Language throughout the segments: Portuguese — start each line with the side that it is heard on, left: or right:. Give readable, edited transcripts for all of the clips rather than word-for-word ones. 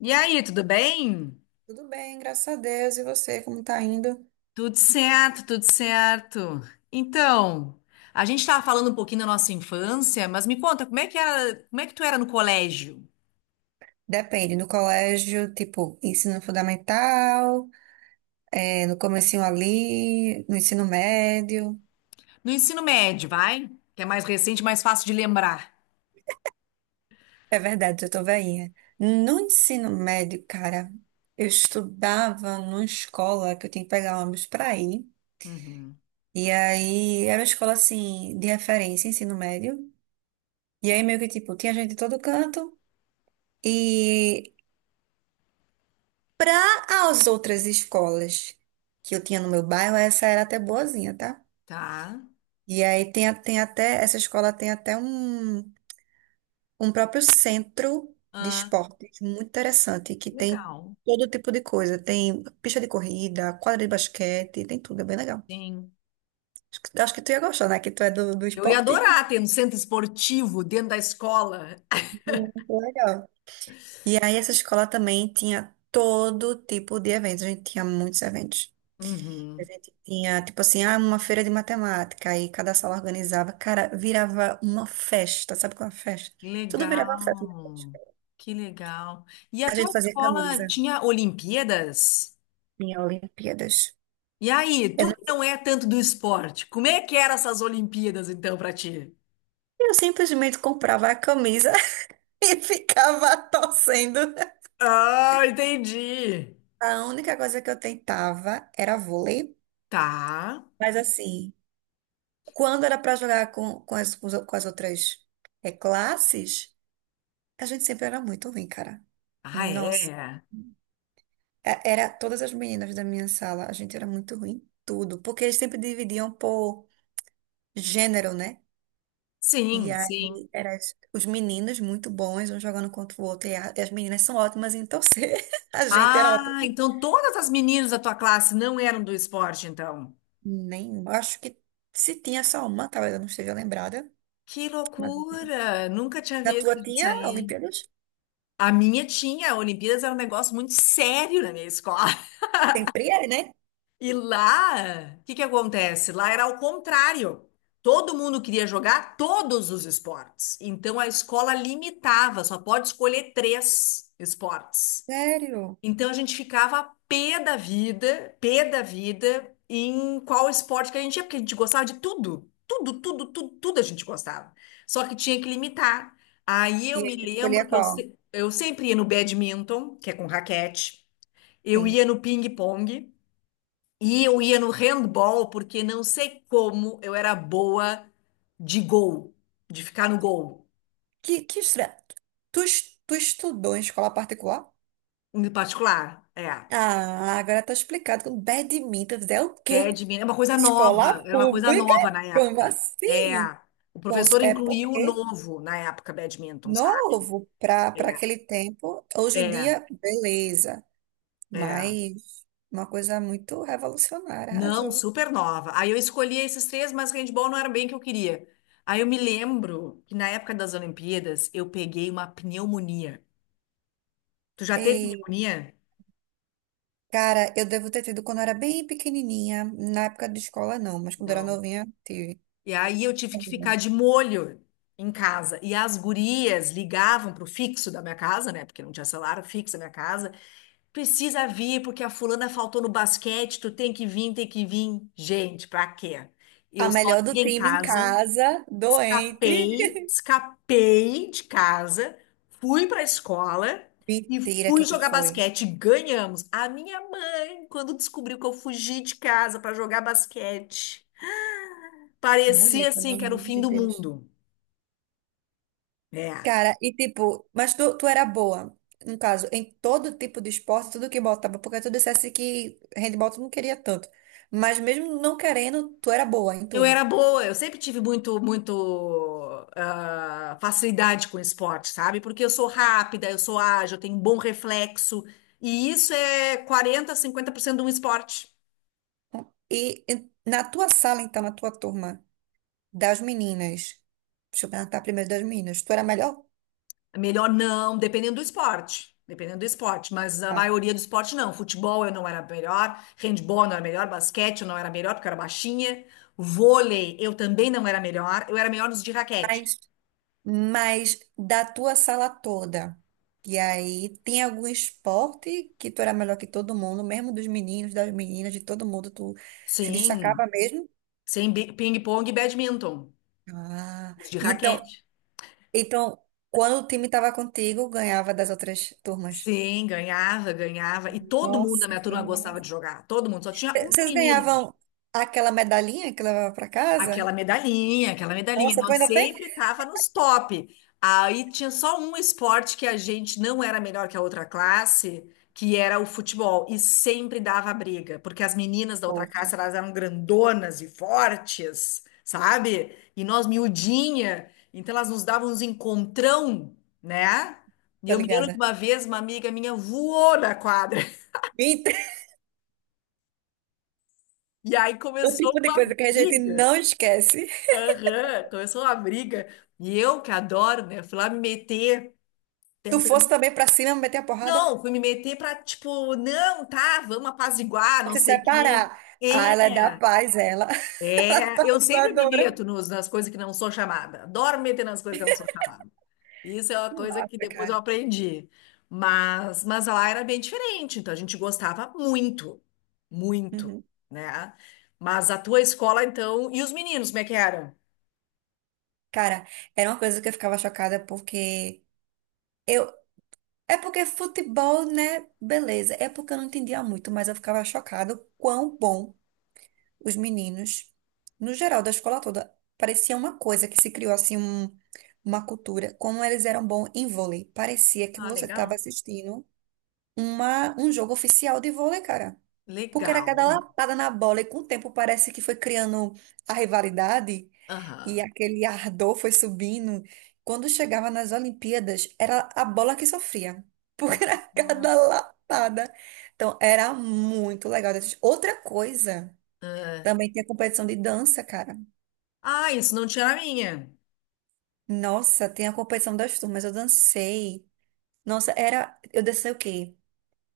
left: E aí, tudo bem?
right: Tudo bem, graças a Deus. E você, como tá indo?
left: Tudo certo, tudo certo. Então, a gente estava falando um pouquinho da nossa infância, mas me conta, como é que era, como é que tu era no colégio?
right: Depende, no colégio, tipo, ensino fundamental, é, no comecinho ali, no ensino médio.
left: No ensino médio, vai? Que é mais recente, mais fácil de lembrar.
right: É verdade, eu tô velhinha. No ensino médio, cara, eu estudava numa escola que eu tinha que pegar ônibus pra ir.
left: Uhum.
right: E aí, era uma escola, assim, de referência, ensino médio. E aí, meio que, tipo, tinha gente de todo canto. E Para as outras escolas que eu tinha no meu bairro, essa era até boazinha, tá?
left: Tá?
right: E aí tem até, essa escola tem até um próprio centro de
left: Ah,
right: esportes muito interessante, que tem
left: legal.
right: todo tipo de coisa. Tem pista de corrida, quadra de basquete, tem tudo, é bem legal.
left: Sim.
right: Acho que tu ia gostar, né? Que tu é do
left: Eu ia
right: esporte.
left: adorar ter um centro esportivo dentro da escola.
right: Muito legal. E aí essa escola também tinha todo tipo de eventos, a gente tinha muitos eventos. A
left: Uhum.
right: gente tinha, tipo assim, uma feira de matemática, aí cada sala organizava, cara, virava uma festa, sabe qual é a festa? Tudo
left: Legal.
right: virava uma festa.
left: Que legal. E a
right: A
left: tua
right: gente fazia
left: escola
right: camisa,
left: tinha Olimpíadas?
right: tinha Olimpíadas.
left: E aí,
right: Eu,
left: tu que
right: não-
left: não é tanto do esporte, como é que eram essas Olimpíadas então pra ti?
right: eu simplesmente comprava a camisa e ficava torcendo.
left: Ah, entendi.
right: A única coisa que eu tentava era vôlei,
left: Tá.
right: mas assim, quando era pra jogar com as outras classes, a gente sempre era muito ruim, cara.
left: Ah,
right: Nossa.
left: é.
right: Era todas as meninas da minha sala, a gente era muito ruim em tudo, porque eles sempre dividiam por gênero, né? E
left: Sim, sim.
right: aí eram os meninos muito bons, um jogando contra o outro, e as meninas são ótimas em torcer. A gente era
left: Ah,
right: ótima.
left: então todas as meninas da tua classe não eram do esporte, então.
right: Nem, acho que se tinha só uma, talvez eu não esteja lembrada,
left: Que
right: mas
left: loucura! Nunca tinha
right: na tua
left: visto isso
right: tinha
left: aí.
right: Olimpíadas?
left: A minha tinha, a Olimpíadas era um negócio muito sério na minha escola.
right: Sempre é, né?
left: E lá, o que que acontece? Lá era ao contrário. Todo mundo queria jogar todos os esportes. Então a escola limitava, só pode escolher três esportes.
right: Sério?
left: Então a gente ficava pé da vida em qual esporte que a gente ia, porque a gente gostava de tudo. Tudo, tudo, tudo, tudo a gente gostava. Só que tinha que limitar. Aí
right: E
left: eu me
right: aí tu escolhia
left: lembro que
right: qual?
left: eu sempre ia no badminton, que é com raquete. Eu
right: Sim.
left: ia no ping-pong. E eu ia no handball porque não sei como eu era boa de gol, de ficar no gol,
right: Que estranho. Tu estudou em escola particular?
left: em particular. É,
right: Ah, agora tá explicado. Com badminton é o quê?
left: badminton de É uma coisa
right: Escola
left: nova, era uma coisa
right: pública?
left: nova na
right: Como
left: época. É,
right: assim?
left: o professor
right: É
left: incluiu o
right: porque
left: novo na época, badminton, sabe?
right: novo para
left: É,
right: aquele tempo. Hoje em
left: é.
right: dia, beleza.
left: é.
right: Mas uma coisa muito revolucionária,
left: Não,
right: arrasou.
left: super nova. Aí eu escolhi esses três, mas handball não era bem o que eu queria. Aí eu me lembro que na época das Olimpíadas eu peguei uma pneumonia. Tu já teve
right: E,
left: pneumonia?
right: cara, eu devo ter tido quando eu era bem pequenininha. Na época de escola, não. Mas quando eu era
left: Não.
right: novinha, tive.
left: E aí eu tive que ficar de molho em casa. E as gurias ligavam pro fixo da minha casa, né? Porque não tinha celular, o fixo da minha casa. Precisa vir, porque a fulana faltou no basquete, tu tem que vir, tem que vir. Gente, pra quê?
right: A
left: Eu
right: melhor do
left: sozinha em
right: time em
left: casa,
right: casa, doente.
left: escapei de casa, fui pra escola. E
right: Mentira
left: fui
right: que tu
left: jogar
right: foi.
left: basquete, ganhamos. A minha mãe, quando descobriu que eu fugi de casa pra jogar basquete, parecia
right: Mulher, pelo
left: assim que era o
right: amor
left: fim
right: de
left: do
right: Deus.
left: mundo. É.
right: Cara, e tipo, mas tu era boa, no caso, em todo tipo de esporte, tudo que botava, porque tu dissesse que handball tu não queria tanto. Mas mesmo não querendo, tu era boa em
left: Eu
right: tudo.
left: era boa, eu sempre tive muito facilidade com esporte, sabe? Porque eu sou rápida, eu sou ágil, eu tenho um bom reflexo. E isso é 40, 50% de um esporte.
right: E, e na tua sala, então, na tua turma, das meninas, deixa eu perguntar primeiro das meninas, tu era melhor?
left: Melhor não, dependendo do esporte. Dependendo do esporte, mas a
right: Ah,
left: maioria do esporte não. Futebol eu não era melhor, handball eu não era melhor, basquete eu não era melhor porque eu era baixinha. Vôlei eu também não era melhor, eu era melhor nos de raquete.
right: Mas, mas da tua sala toda, e aí tem algum esporte que tu era melhor que todo mundo, mesmo dos meninos, das meninas, de todo mundo, tu se
left: Sim,
right: destacava mesmo?
left: sem bi- ping-pong e badminton,
right: Ah,
left: os de
right: então,
left: raquete.
right: então, quando o time estava contigo, ganhava das outras turmas.
left: Sim, ganhava, ganhava. E todo mundo
right: Nossa,
left: na minha
right: que
left: turma gostava
right: massa.
left: de jogar. Todo mundo. Só tinha uma
right: Vocês
left: menina.
right: ganhavam aquela medalhinha que levava para
left: Aquela
right: casa?
left: medalhinha, aquela medalhinha.
right: Nossa, tu
left: Nós
right: ainda tem?
left: sempre tava nos top. Aí tinha só um esporte que a gente não era melhor que a outra classe, que era o futebol. E sempre dava briga. Porque as meninas da outra
right: Poxa,
left: classe, elas eram grandonas e fortes, sabe? E nós miudinha. Então elas nos davam uns encontrão, né? E
right: tô
left: eu me lembro de
right: ligada.
left: uma vez, uma amiga minha voou na quadra.
right: Então,
left: E aí
right: o
left: começou
right: tipo de
left: uma
right: coisa que a gente
left: briga.
right: não esquece.
left: Aham, começou uma briga. E eu, que adoro, né? Fui lá me meter,
right: Tu
left: tentando.
right: fosse também pra cima, meter a porrada,
left: Não, fui me meter pra, tipo, não, tá, vamos apaziguar, não
right: se
left: sei o quê.
right: separar. Ah, ela é
left: É,
right: da paz, ela.
left: eu sempre me
right: Adora.
left: meto nos, nas coisas que não sou chamada. Adoro me meter nas coisas que eu não sou chamada. Isso é uma
right: Que
left: coisa que
right: massa,
left: depois eu
right: cara.
left: aprendi. Mas lá era bem diferente, então a gente gostava muito, muito,
right: Uhum.
left: né? Mas a tua escola, então, e os meninos, como é que eram?
right: Cara, era uma coisa que eu ficava chocada porque. Eu, É porque futebol, né? Beleza. É porque eu não entendia muito, mas eu ficava chocada o quão bom os meninos, no geral, da escola toda, parecia uma coisa que se criou assim uma cultura, como eles eram bons em vôlei. Parecia que
left: Ah,
right: você estava
left: legal.
right: assistindo um jogo oficial de vôlei, cara. Porque era cada
left: Legal.
right: lapada na bola e com o tempo parece que foi criando a rivalidade e
left: Aham.
right: aquele ardor foi subindo. Quando chegava nas Olimpíadas, era a bola que sofria, porque era cada
left: Nossa.
right: lapada. Então, era muito legal. Outra coisa,
left: Ah,
right: também tinha competição de dança, cara.
left: Ah, isso não tinha na minha.
right: Nossa, tem a competição das turmas, eu dancei. Nossa, era, eu dancei o quê?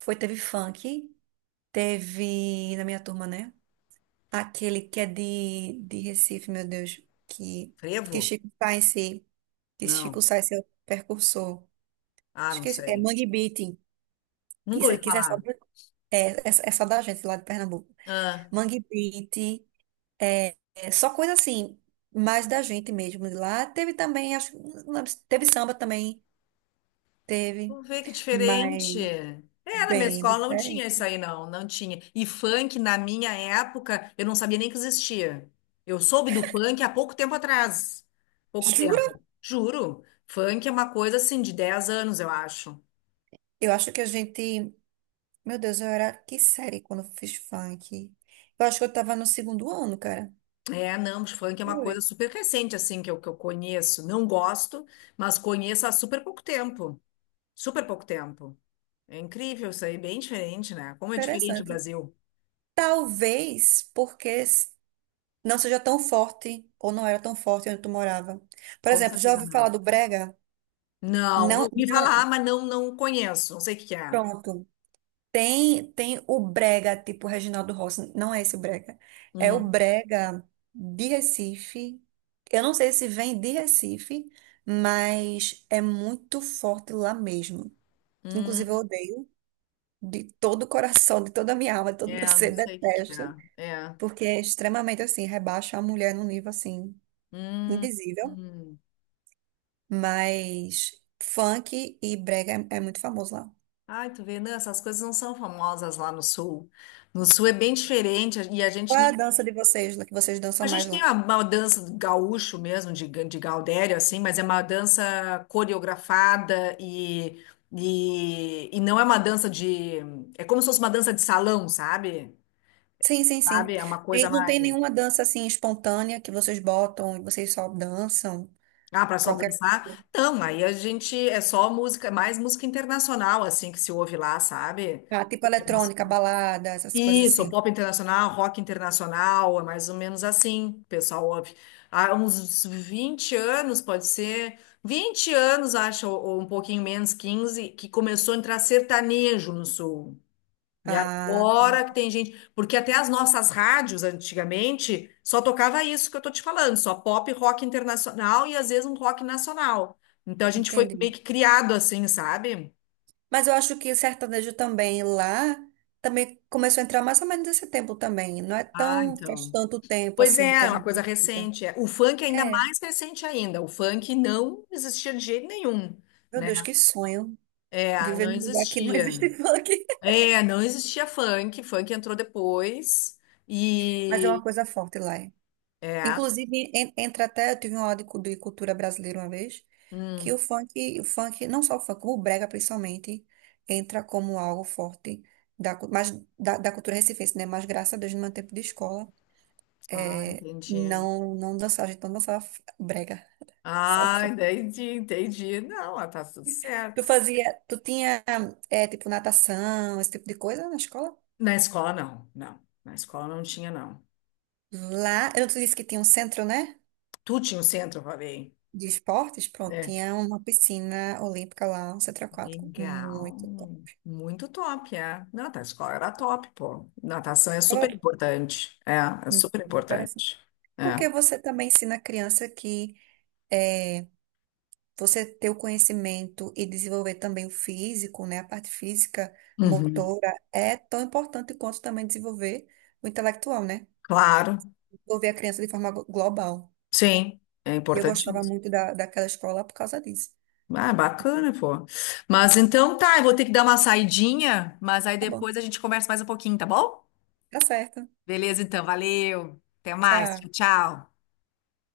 right: Foi, teve funk, teve na minha turma, né? Aquele que é de Recife, meu Deus. Que
left: Frevo?
right: Chico Science, que Chico
left: Não.
right: Science é o percursor.
left: Ah, não
right: Esqueci, é
left: sei.
right: Mangue Beat, que
left: Nunca
right: isso,
left: ouvi
right: é, que isso é só,
left: falar.
right: do- é, é, é só da gente lá de Pernambuco.
left: Ah,
right: Mangue Beat, é só coisa assim, mais da gente mesmo de lá. Teve também, acho, não lembro teve samba também, teve,
left: vamos ver que diferente.
right: mas
left: É, na minha
right: bem
left: escola não tinha isso
right: diferente.
left: aí, não. Não tinha. E funk, na minha época, eu não sabia nem que existia. Eu soube do funk há pouco tempo atrás. Pouco
right: Jura?
left: tempo. Juro. Funk é uma coisa assim de 10 anos, eu acho.
right: Eu acho que a gente, meu Deus, eu era que série quando eu fiz funk. Eu acho que eu tava no segundo ano, cara.
left: É, não, mas funk é uma coisa
right: Oi,
left: super recente, assim, que eu conheço. Não gosto, mas conheço há super pouco tempo. Super pouco tempo. É incrível isso aí, bem diferente, né? Como é diferente o
right: interessante.
left: Brasil.
right: Talvez porque não seja tão forte ou não era tão forte onde tu morava. Por
left: Com
right: exemplo, já
left: certeza
right: ouviu
left: não.
right: falar do brega?
left: Não, eu
right: Não,
left: ouvi falar,
right: não,
left: mas não, não conheço. Não sei o que que é.
right: pronto. Tem o brega tipo Reginaldo Rossi, não é esse o brega. É o
left: Hum,
right: brega de Recife. Eu não sei se vem de Recife, mas é muito forte lá mesmo. Inclusive, eu
left: hum,
right: odeio de todo o coração, de toda a minha alma, de todo o
left: é,
right: meu ser,
left: não sei o que que
right: detesto.
left: é. É.
right: Porque é extremamente assim, rebaixa a mulher num nível assim,
left: Hum,
right: indizível.
left: hum.
right: Mas funk e brega é muito famoso lá.
left: Ai, tu vê, não, essas coisas não são famosas lá no sul. No sul é bem diferente e a gente
right: Qual é a dança de vocês, lá que vocês
left: A
right: dançam mais
left: gente tem
right: lá?
left: uma dança do gaúcho mesmo, de, ga- de Gaudério, assim, mas é uma dança coreografada e não é uma dança de. É como se fosse uma dança de salão, sabe?
right: Sim, sim, sim.
left: Sabe? É uma
right: E
left: coisa
right: não tem
left: mais.
right: nenhuma dança assim espontânea que vocês botam e vocês só dançam?
left: Ah, para só
right: Qualquer coisa.
left: dançar? Não, aí a gente. É só música, mais música internacional, assim, que se ouve lá, sabe?
right: Ah, tipo eletrônica, balada, essas coisas
left: Isso,
right: assim.
left: pop internacional, rock internacional, é mais ou menos assim, pessoal. Ouve. Há uns 20 anos, pode ser, 20 anos, acho, ou um pouquinho menos, 15, que começou a entrar sertanejo no sul. E
right: Ah,
left: agora que tem gente, porque até as nossas rádios antigamente só tocava isso que eu tô te falando, só pop, rock internacional e às vezes um rock nacional. Então a gente foi meio
right: entendi.
left: que criado assim, sabe?
right: Mas eu acho que sertanejo também lá também começou a entrar mais ou menos nesse tempo também. Não é
left: Ah,
right: tão faz
left: então.
right: tanto tempo
left: Pois
right: assim que
left: é,
right: a
left: é uma
right: gente.
left: coisa recente. É. O funk é ainda
right: É,
left: mais recente ainda. O funk não existia de jeito nenhum,
right: meu
left: né?
right: Deus, que sonho
left: É,
right: viver
left: não
right: num lugar que não
left: existia.
right: existe funk.
left: É, não existia funk. Funk entrou depois
right: Mas é
left: e
right: uma coisa forte lá. É.
left: é.
right: Inclusive, entra até, eu tive uma aula de cultura brasileira uma vez, que o
left: Hum,
right: funk, o funk, não só o funk, o brega principalmente, entra como algo forte da, cu- mas, da cultura recifense, né? Mas graças a Deus, no meu tempo de escola,
left: Ah, entendi.
right: não dançava, a gente não dançava brega. Só o
left: Ah,
right: funk.
left: entendi, entendi. Não, ah, tá tudo
right: Tu
left: certo.
right: fazia, tu tinha, é, tipo, natação, esse tipo de coisa na escola?
left: Na escola não, não. Na escola não tinha não.
right: Lá, eu não te disse que tinha um centro, né?
left: Tu tinha o centro, eu falei.
right: De esportes, pronto,
left: Né?
right: tinha uma piscina olímpica lá, um centro aquático,
left: Legal.
right: muito top.
left: Muito top, é. Não, tá, a escola era top, pô. Natação é super
right: Agora,
left: importante. É, é
right: muito
left: super
right: interessante.
left: importante. É.
right: Porque você também ensina a criança que é, você ter o conhecimento e desenvolver também o físico, né? A parte física,
left: Uhum.
right: motora, é tão importante quanto também desenvolver o intelectual, né?
left: Claro,
right: Desenvolver a criança de forma global.
left: sim, é
right: E eu
left: importante
right: gostava
left: isso.
right: muito daquela escola por causa disso.
left: Ah, bacana, pô. Mas então tá, eu vou ter que dar uma saidinha, mas aí
right: Tá bom,
left: depois a gente conversa mais um pouquinho, tá bom?
right: tá certo.
left: Beleza, então, valeu. Até mais.
right: Tchau.
left: Tchau, tchau.